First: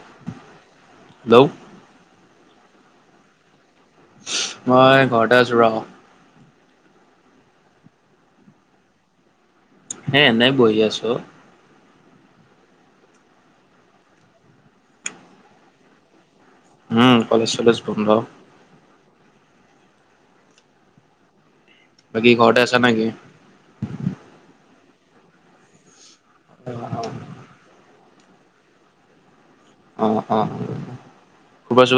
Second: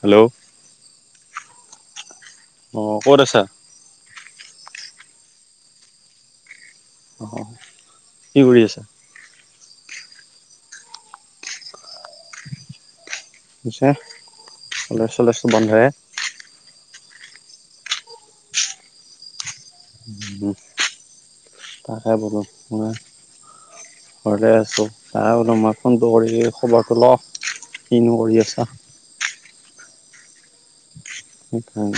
Hello hello অ ক'ত আছা মই ঘৰতে আছো ৰ অ কি কৰি আছা এ এনেই বহি আছো অ পিছে কলেজ চলেজটো বন্ধই উম কলেজ চলেজ বন্ধ উম তাকে বাকী বোলো ঘৰতে আছা মই নেকি ঘৰতে আছো তাকে বোলো মই ফোনটো কৰি খবৰটো লও কিনো কৰি আছা অ অ অ হুম উম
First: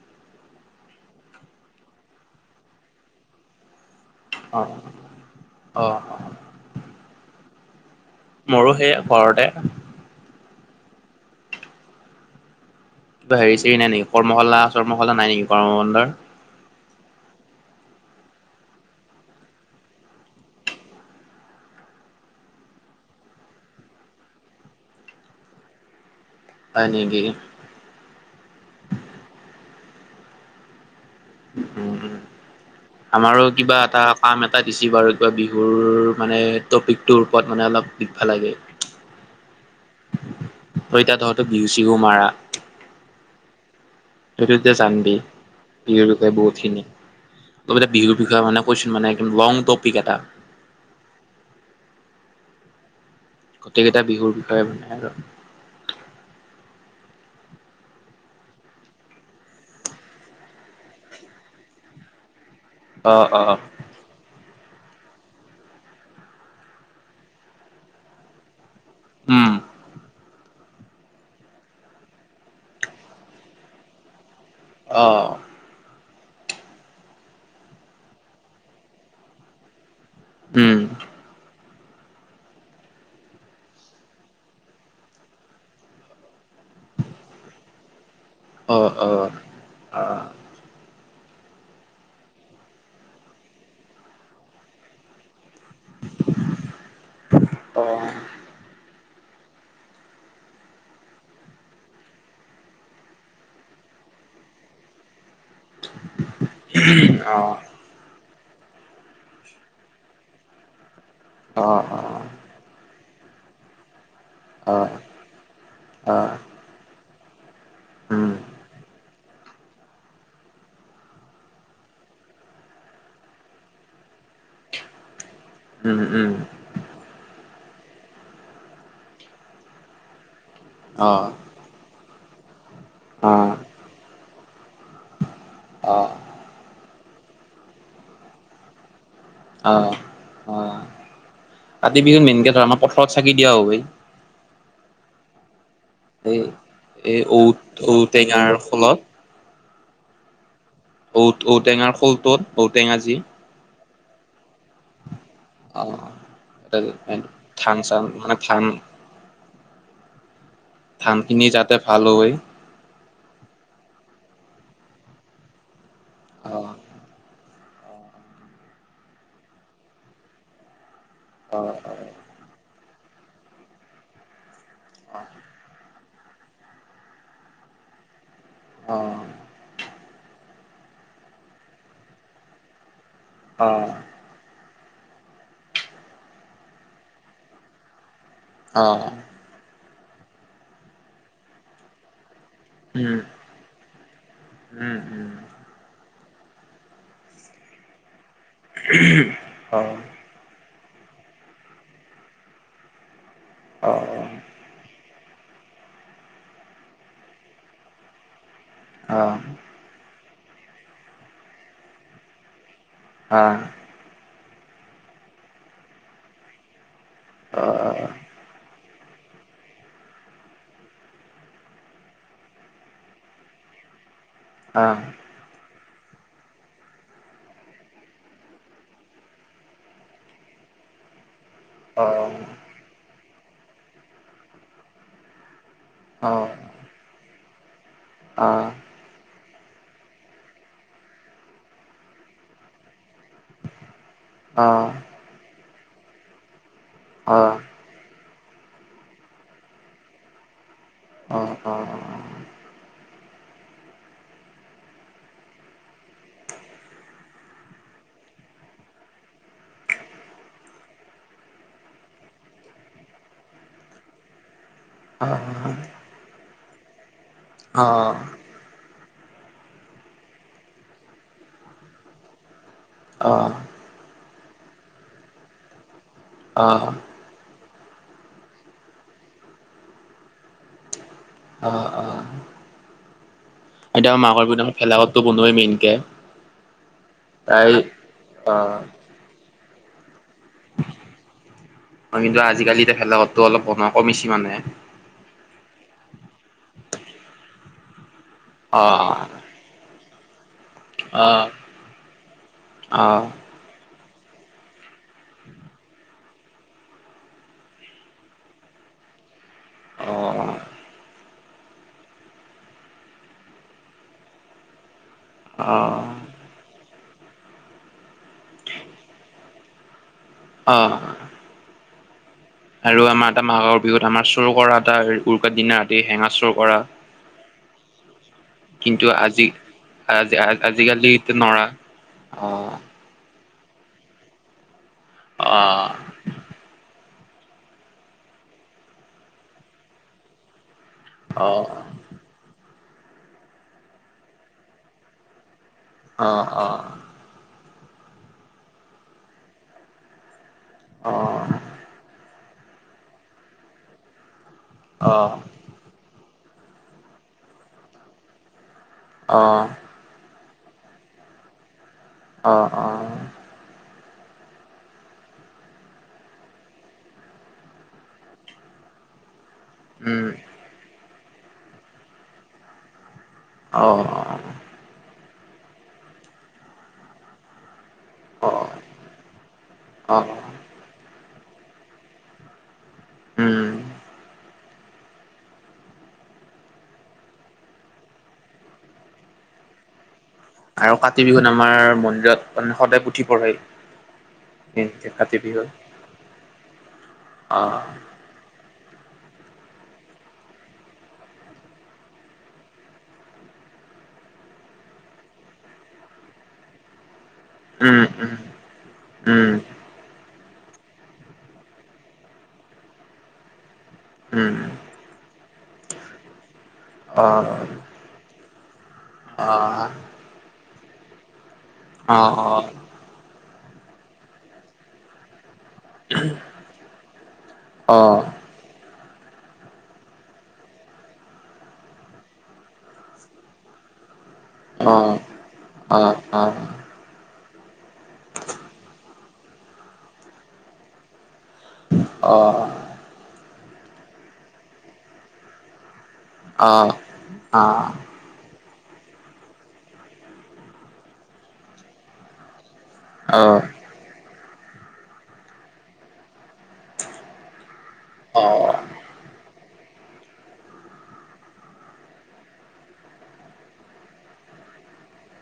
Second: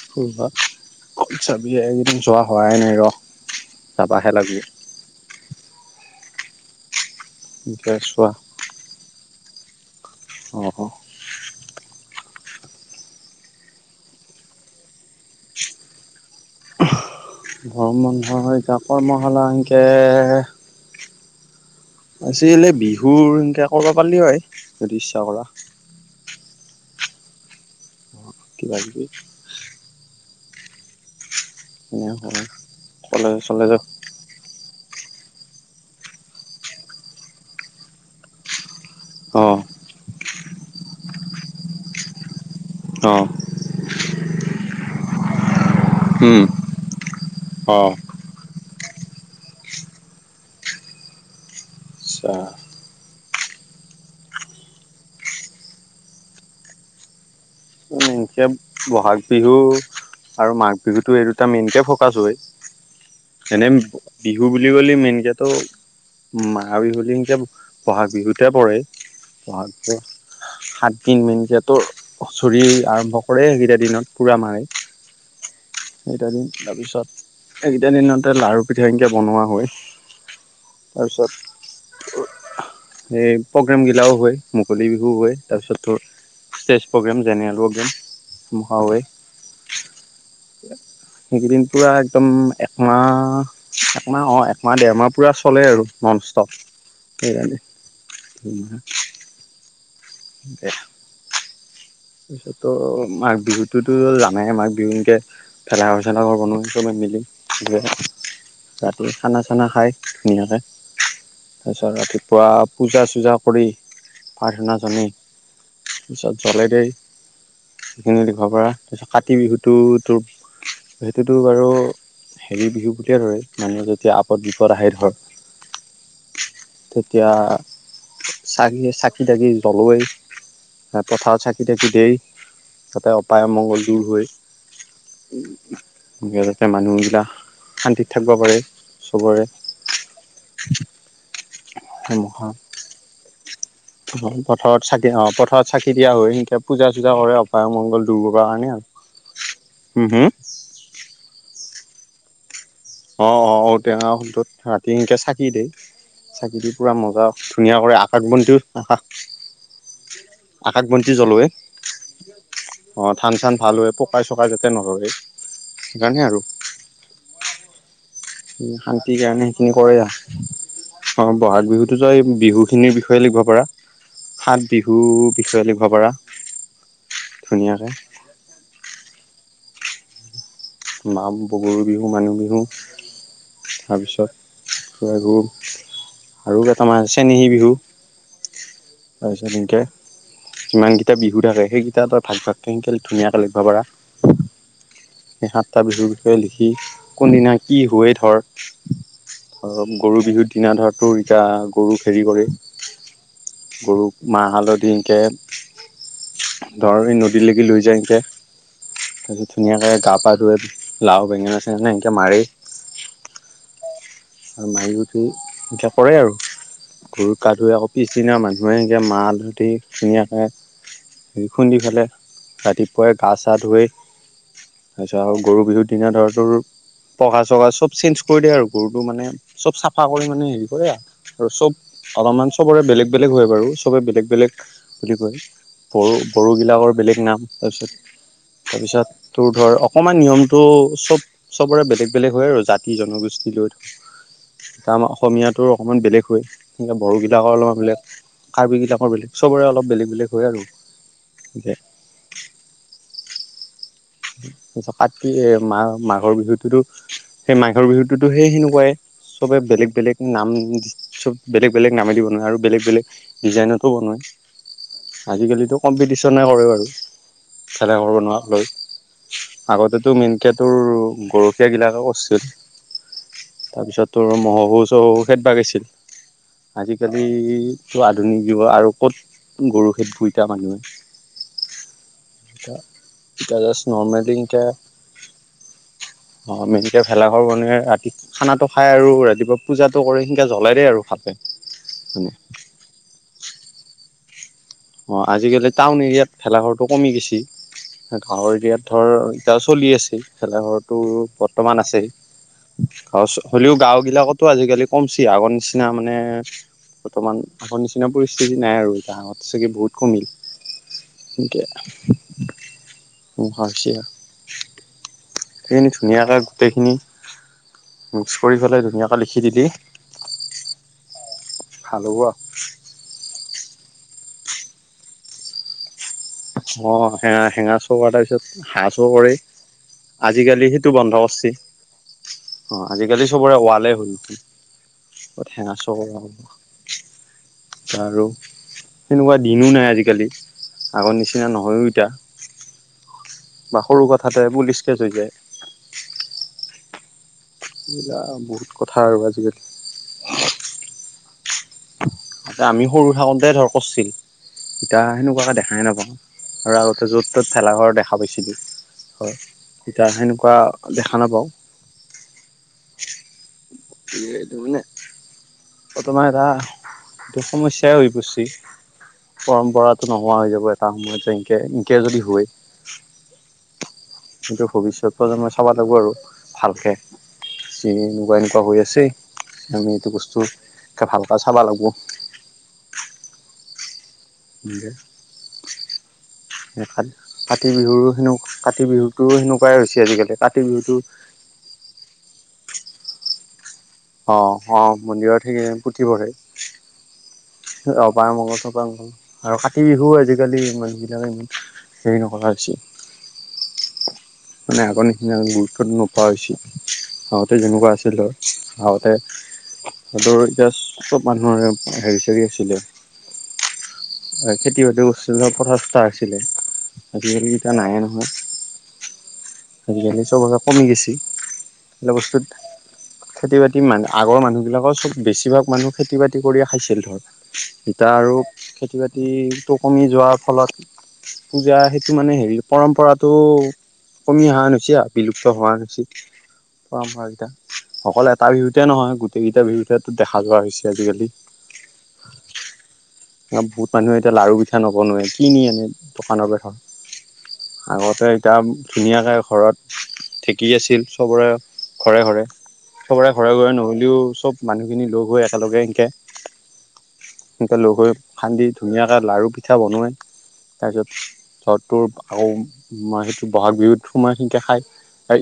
ফুৰব কত যাবি এ এইকেইদিন যোৱা হোৱাই নাই ৰ'হ অ অ গে ছোৱা মোৰো সেই ঘৰতে অ অ কিবা হেৰি চেৰি নাই নেকি কৰ্মশালা চৰ্মশালা নাই নেকি গৰমৰ বন্ধৰ গৰম বন্ধ হয় কাকৰ মহলা সেনকে আজি কালি বিহুৰ এনকে কৰ'বা পাৰলি হয় যদি ইচ্ছা কৰা হয় নিকি কি ভাবিছো উম এনে উম হয় কলেজ আমাৰো কিবা চলেজত এটা কাম এটা দিছে বাৰু কিবা বিহুৰ মানে টপিকটোৰ ওপৰত মানে অলপ শিকভা লাগে অ হয় তাত তহঁত বিহু চিহু মাৰা অ তই তেতিয়া যানবি বিহুৰ বিষয়ে উম বহুতখিনি অ লগতে বিহুৰ বিষয় মানে কচোন মানে একদম লং টপিক এটা আচ্ছা গোটেইকেইটা বিহুৰ বিষয়ে মানে আৰু [unintelligible] বহাগ বিহু আৰু মাঘ বিহুতো এই দুটা মেইনকে ফকাচ হয় অ', অ', এনে বিহু বুলি কলে মেইনক তো মাঘ বিহু সেনকে বহাগ বিহুতে পৰে উম, বহাগ জে সাতদিন এনকে ত হুচৰিয়ে আৰম্ভ কৰে সেইকেইটা দিনত পুৰা মাৰে অঁ এইকেইটা দিন তাৰপিছত এইকেইটা দিনতে লাৰু পিঠা এনকে বনোৱা হয় উম, তাৰছত এই প্ৰগ্ৰেম গিলাও হয় মুকলি বিহুও হয় তাৰ পিছত ধৰ ষ্টেজ প্ৰগ্ৰেম জেনেৰেল প্ৰগ্ৰেমে [unintelligible] আহ সেইকেইদিন পুৰা একদম একমাহ। একমাহ অ' একমাহ দেৰমাহ পুৰা চলে আৰু। ননষ্টপ কেজানি অ', উম দে তাছতত মাঘ বিহুটোতো জানাই মাঘ বিহু এনকে। ভেলাঘৰ চেলাঘৰ বনোৱা চবে মিলি অ', ৰাতি খানা চানা খাই ধুনীয়াকে তাৰপিছত ৰাতি। পুৱা পূজা চূজা কৰি অ', প্ৰাৰ্থনা অ', জনাই তাৰপিছত অ', জলাই দেই সেইখিনি উম, লিখিব পৰা কাতি বিহুটো তোৰ সেইটোতো বাৰু। হেৰি বিহু বুলিয়ে ধৰে মানুহে যেতিয়া আপদ বিপদ আহে ধৰ। উম উম। তেতিয়া চাকি চাকি-তাকি জ্বলোয়েই। অ পথাৰত চাকি তাকি দেই। যাতে অপায় অ', অমংগল দূৰ হয় অ', উম যে মানুহবিলাক শান্তিত থাক্‌বা পাৰে। চবৰে অ' অ' কাতি বিহুত মেনকে ধৰা আমাৰ পথাৰত চাকি দিয়া হয়েই। অ' পথাৰত চাকি অ' পথাৰত চাকি দিয়া এই হয়। তাত পূজা-চূজা এই কৰে ঔ অপায় অমংগল দূৰ কৰবাৰ ঔটেঙাৰ কাৰণে, খোলত হুম হুম। ঔত ঔ-টেঙাৰ খোলটোত ঔ-টেঙা যি। অ' অ' ঔ-টেঙা খোলটোত। সেন্‌কে চাকি দেই অ', চাকি দি পুৰা মজা ধান ধুনীয়া কৰে চান মানে আকাশবন্তিও ধান আকাশ। আকাশবন্তি ধান জ্বলোৱে। খিনি যাতে ভাল হয় অ' ধান-চান ভাল হয় পকাই-চকাই যাতে নধৰে সেইকাৰণে আৰু। অ'। শান্তিৰ কাৰণে সেইখিনি কৰে আৰু, অ' ব'হাগ বিহুতো ত‌ই বিহুখিনিৰ বিষয়ে লিখব পাৰা, সাত বিহুৰ বিষয়ে লিখব পাৰা। ধুনীয়াকে। অ'। মাঘ বহুৰ বিহু, মানুহ বিহু, তাৰপিছত আৰু আৰু কেইটামান চেনেহী বিহু। অ'। তাৰপিছত সেনকে যিমানকেইটা বিহু থাকে সেইকেইটা ত‌ই ভাগ ভাগকে সেনকে ধুনীয়াকৈ লিখব পাৰা। উম। সেই সাতটা বিহুৰ বিষয়ে লিখি কোনদিনা কি হয় ধৰ ধৰক গৰু বিহুৰ দিনা ধৰ তোৰয়া গৰুক হেৰি কৰি। গৰুক। মাহ হালধি এনকে, ধৰ এই নদীলেকে লৈ যায় এনকে। তাৰপিছত ধুনীয়াকে গা-পা ধুৱে, লাও বেঙেনা- চেঙেনা এনকে মাৰে। অ'। আৰু মাৰি উঠি এনকে কৰে আৰু, গৰুক গা ধুৱাই আকৌ পিছদিনা মানুহে এতিয়া মাহ হালধী ধুনীয়াকে [unintelligible] খুন্দি ফেলাই ৰাতিপুৱাই গা চা ধুৱে। তাৰপিছত আৰু গৰু বিহুৰ দিনা ধৰ তোৰ পঘা চঘা চব চেঞ্জ কৰি দিয়ে আৰু গৰুক। তোৰ মানে চব চাফা কৰি মানে হেৰি কৰে আৰু চব অলপমান সবৰে বেলেগ বেলেগ হয় বাৰু চবে বেলেগ বেলেগ বুলি কয়, বড়ো বড়ো বিলাকৰ বেলেগ নাম। তাৰপিছত। আ তাৰপিছত তোৰ ধৰ অকণমান নিয়মটো চব চবৰে বেলেগ বেলেগ হয় আৰু জাতি জনগোষ্ঠী। তাৰপা আমাৰ অসমীয়াৰতো অকণমান বেলেগ হয়, বড়োবিলাকৰ অলপমান বেলেগ। কাৰ্বি বিলাকৰ বেলেগ সবৰে অলপ বেলেগ বেলেগ হয় আৰু। অ, অ কাতি এ, মা, মাঘৰ বিহুটোতো সেই মাঘৰ বিহুততো সেই সেনেকুৱাই চবে বেলেগ, বেলেগ নাম চব বেলেগ, বেলেগ নামেদি বনায় আৰু বেলেগ, বেলেগ ডিজাইনতো বনায়। আজিকালিতো কম্পিটিচনে কৰে বাৰু ভেলাঘৰ বনুৱালৈ। আগতেতো মেনকে তোৰ গৰখীয়াগিলাকে কৰছে। অ তাৰপিছত তোৰ মহো, চহো খেদ বা গেছিল, আজিকালি এইটো আধুনিক যুগত আৰু ক'ত গৰু খেত দুইটা মানুহ অ, অ। [unintelligible] এতিয়া মাঘৰ ইনকে বিহুদিনাখন ভেলাঘৰতো বনোৱেই মেইনকে অ, মেনকে ভেলাঘৰ বনে প্ৰায় ৰাতি অ খানাটো খাই আৰু ৰাতিপুৱা পূজাটো কৰে সেনকা জ্বলাই দেই আৰু ভালকে, মানে [unintelligible] টো অলপ বনোৱা কমিছে মানে অঁ, আজিকালি টাউন এৰিয়াত ভেলাঘৰটো কমি গেছি গাঁৱৰ অ এৰিয়াত ধৰ এটিয়া চলি আছে, ভেলাঘৰৰতো অ বৰ্তমান আছে অ হ'লেও গাওঁ বিলাকটো আজিকালি কমচি আগৰ নিচিনা মানে বৰ্তমান আগৰ নিচিনা পৰিস্থিতি নাই আৰু এতিয়া আত চাগে বহুত কমিল এনকে অঁ, হৈছে। অ সেইখিনি অ ধুনীয়াকৈ গোটেইখিনি মিক্স কৰি পেলাই ধুনীয়াকৈ লিখি দিলি। অঁ। ভাল হ'ব। আৰু আমাৰ এটা মাঘৰ বিহুত আমাৰ চোৰ কৰা এটা উৰুকাৰ দিনা সেঙা অঁ, হেঙা হেঙা চুৰ কৰা তাৰ পিছত হাঁহ কিন্তু চুৰ কৰে। আজি আজি সেইটো আজিকালি বন্ধ ইটো কৰছি। নৰা, অ। আজিকালি চবৰে ৱালে হৈ উঠে, কত হেঙা অ', চোৰ আৰু সেনেকুৱা দিনো নাই আজিকালি। আগৰ অ', নিচিনা অ', নহয়ও এতিয়া বা সৰু কথাতে পুলিচ কেচ হৈ যায়। অঁ, অ। এইবিলাক বহুত কথা আৰু আজিকালি। অ। এতিয়া আমি সৰু থাকোতে ধৰ কৰছিল এতিয়া অ', সেনেকুৱাকে দেখাই নাপাওঁ। আৰু আগতে য'ত ত'ত ভেলাঘৰ দেখা পাইছিলোঁ, হয়। অ', তেতিয়া সেনেকুৱা দেখা নাপাওঁ। অঁ, অ। [unintelligible] তোমাৰ এটা এইটো সমস্যয়াই হৈ পৰচি পৰম্পৰাতো উম, নোহোৱা হৈ যাব তাৰ সময়ত এনকে এনকে যদি হয়। অ। কিন্তু ভৱিষ্যত প্ৰজন্মই চাব লাগিব আৰু ভালকে। যি, এনেকুৱা এনেকুৱা অ', হৈ আছে আমি এইটো অ', বস্তু ভালকে চাব লাগিব। উম। নিকে কা, কাতি বিহু সেনেকা, কাতি বিহুতটো সেনেকুৱাই হৈছে আজিকালি কাতি বিহুতো আৰু কাতি বিহুত আমাৰ মন্দিৰত মানে, সদায় পুথি পঢ়ে। অঁ, অ কাতি মন্দিৰত বিহুত। সেইকেদিন পুথি পঢ়ে। অ পা মংগলটোপা আৰু কাতি বিহু আজিকালি মানুহবিলাকে ইমান হেৰি নকৰা হৈছে মানে আগৰ নিচিনা গুৰুত্ব নোপোৱা হৈছিল। যেনেকুৱা উম, আছিলে উম, আগতে উম, হাদৰ এতিয়া অলপ মানুহৰে হেৰি চাৰ আছিলে উম, খেতি বাতি কৰিছিল কথা চা হৈছিলে আজিকালি অ', এতিয়া নাই এ নহয়। অ', আজিকালি চব এই কমি গেছি সিবিলাক বস্তুত অ', খেতি বাতি মান আগৰ মানুহবিলাকৰ চব বেছিভাগ মানুহ খেতি বাতি কৰি খাইছিল ধৰ অ', এতিয়া আৰু অ', খেতি বাতিটো কমি যোৱাৰ ফলত পূজা সেইটো মানে হেৰি পৰম্পৰাটো কমি অহা হেন হৈছে আৰু অ'। বিলুপ্ত হৈ আহা উম, উম, নিচিনা হৈছে [unintelligible] অকল এটা বিহুতে নহয়, গোটেইকেইটা বিহুতে টোৰ দেখা যোৱা হৈছে আজিকালি। অ'। বহুত মানুহে এতিয়া লাৰু পিঠা নবনোৱে কিনি আনে দোকানৰ পৰা। আগতে এতিয়া ধুনীয়াকে ঘৰত ঢেকি আছিল চবৰে ঘৰে ঘৰে। সবৰে ঘৰে ঘৰে নহ'লেও চব মানুহখিনি লগ হৈ একেলগে এনকে সেনেকে লগ হৈ খান্দি ধুনীয়াকে লাৰু পি পিঠা বনোৱাই। তাৰপিছত ঘৰটোৰ আকৌ মা সেটো বহাগ বিহুত সোমাই সিনকে খাই।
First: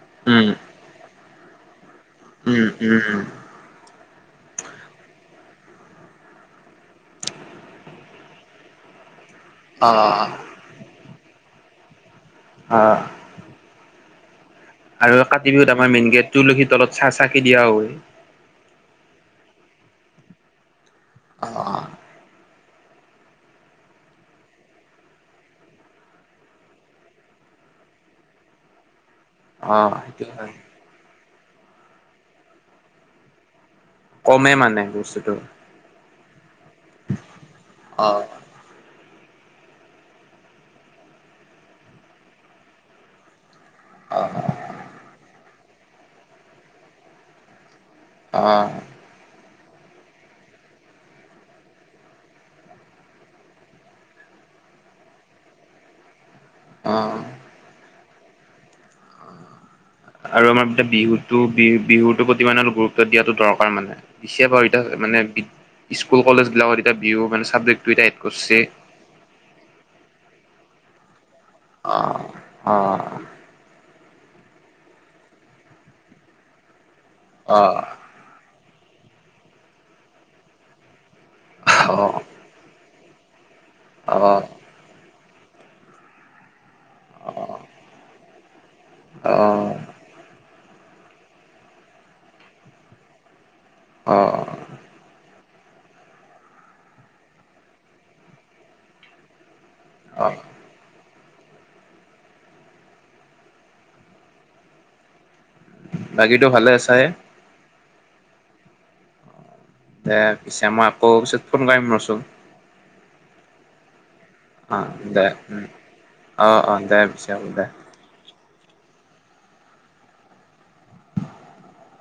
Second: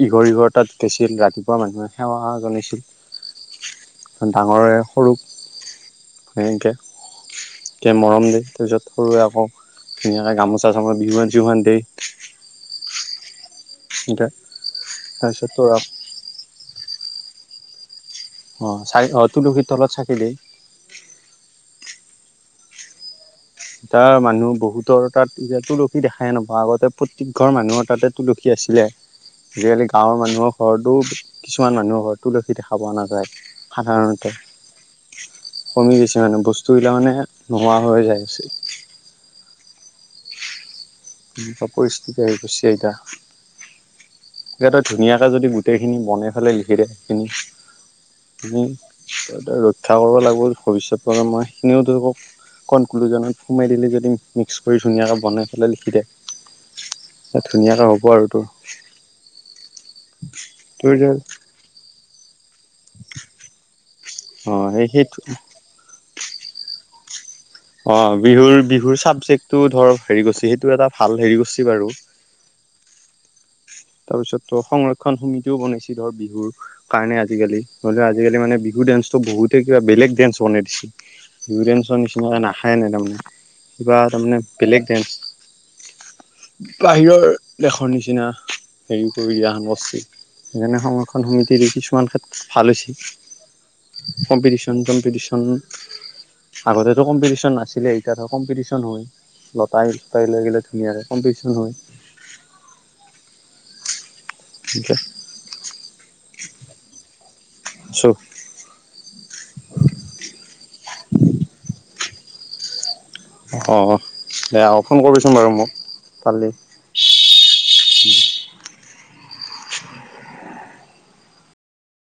ইঘৰ সিঘৰ তাত গেছিল ৰাতি [unintelligible] মানুহে সেৱা উম। জনাইছিল ডাঙৰে সৰুক। সিনকে মৰম দি তাৰপিছত সৰুৱে আকৌ অ', ধুনীয়াকে গামোচা চামোচা, বিহুৱান চিহুৱান দেই। হ সিনকে। আৰু কাতি বিহুত আমাৰ মেইন গেট তুলশীৰ তলত চাকি দিয়া হয়। অ' চাই অ' তুলসীৰ তলত চাকি দেই। অ', অ'। ইতা মানুহ বহুতৰ তাত এতিয়া তুলসী দেখাই নাপাওঁ, আগতে প্ৰত্যেক ঘৰ মানুহৰ তাতে তুলসী আছিলে। আজিকালি আহ গাঁৱৰ সেইটো হয়। মানুহৰ ঘৰতো কিছুমান মানুহৰ ঘৰত তুলসী দেখা পোৱা নাযায়। সাধাৰণতে কমে মানে বস্তুটো। কমি গৈছে মানে বস্তুবিলাক মানে নোহোৱা হৈ আহ যায় আছে। এনেকুৱা পৰিস্থিতি আহি পৰিছে এতিয়া। আহ [unintelligible] ধুনীয়াকে যদি গোটেই খিনি বনাই ফেলে লিখি দে সেইখিনি আহ ৰক্ষা কৰিব লাগিব ভৱিষ্যত প্ৰজন্মই [unintelligible] কনক্লুজনত সোমাই দিলে যদি মিক্স কৰি ধুনীয়াকৈ বনাই পেলাই লিখি দিয়ে। অ'। ধুনীয়াকৈ হ'ব আৰু তোৰ। আৰু আমাৰ তোৰ যে বিহুতো, বিহু বিহুতৰ প্ৰতি ইমান অলপ গুৰুত্ব দিয়াটো দৰকাৰ মানে। [unintelligible] অ সেই এতিয়া সেইটো মানে বি স্কুল কলেজ বিলাকত এতিয়া বিহু মানে চাবজেক্টটো এতিয়া এড অ' বিহুৰ, কৰিছে। বিহুৰ চাবজেক্টটো ধৰ হেৰি কৰছি সেইটো এটা ভাল হেৰি কৰছি বাৰু। অ', অ'। তাৰপিছত তোৰ সংৰক্ষণ সমিতিও বনাইছে ধৰ বিহুৰ কাৰণে আজিকালি অ', নহ'লে আজিকালি মানে বিহু ডেন্সটো বহুতে কিবা বেলেগ ডেন্স বনে দিছি। বিহু ডেন্সৰ নিচিনা নাখায়ে নাই তাৰমানে কিবাহে তাৰ মানে বেলেগ ডেন্স। বাহিৰৰ অ', অ'। দেশৰ নিচিনা। [unintelligible] সংৰক্ষণ অ', সমিতিৰে কিছুমান ক্ষেত্ৰত ভাল হৈছে। অ', কম্পিটিচন। কম্পিটিচন। আগতেটো কম্পিটিশন নাছিলে, এতিয়া ধৰ কম্পিটিশন হৈ। লতাশিল অ', [unintelligible] ধুনীয়াকে কম্পিটিশন হয়। [unintelligible] বাকীটো ভালে আছায়ে? আছো। দে পিছে মই আকৌ পিছত ফোন কৰিম ৰচোন। অ'। দে অহ', ফোন দে কৰিবিচোন বাৰু উম, মোক পাৰিলে। অ', - অ', দে পিছে বোলে।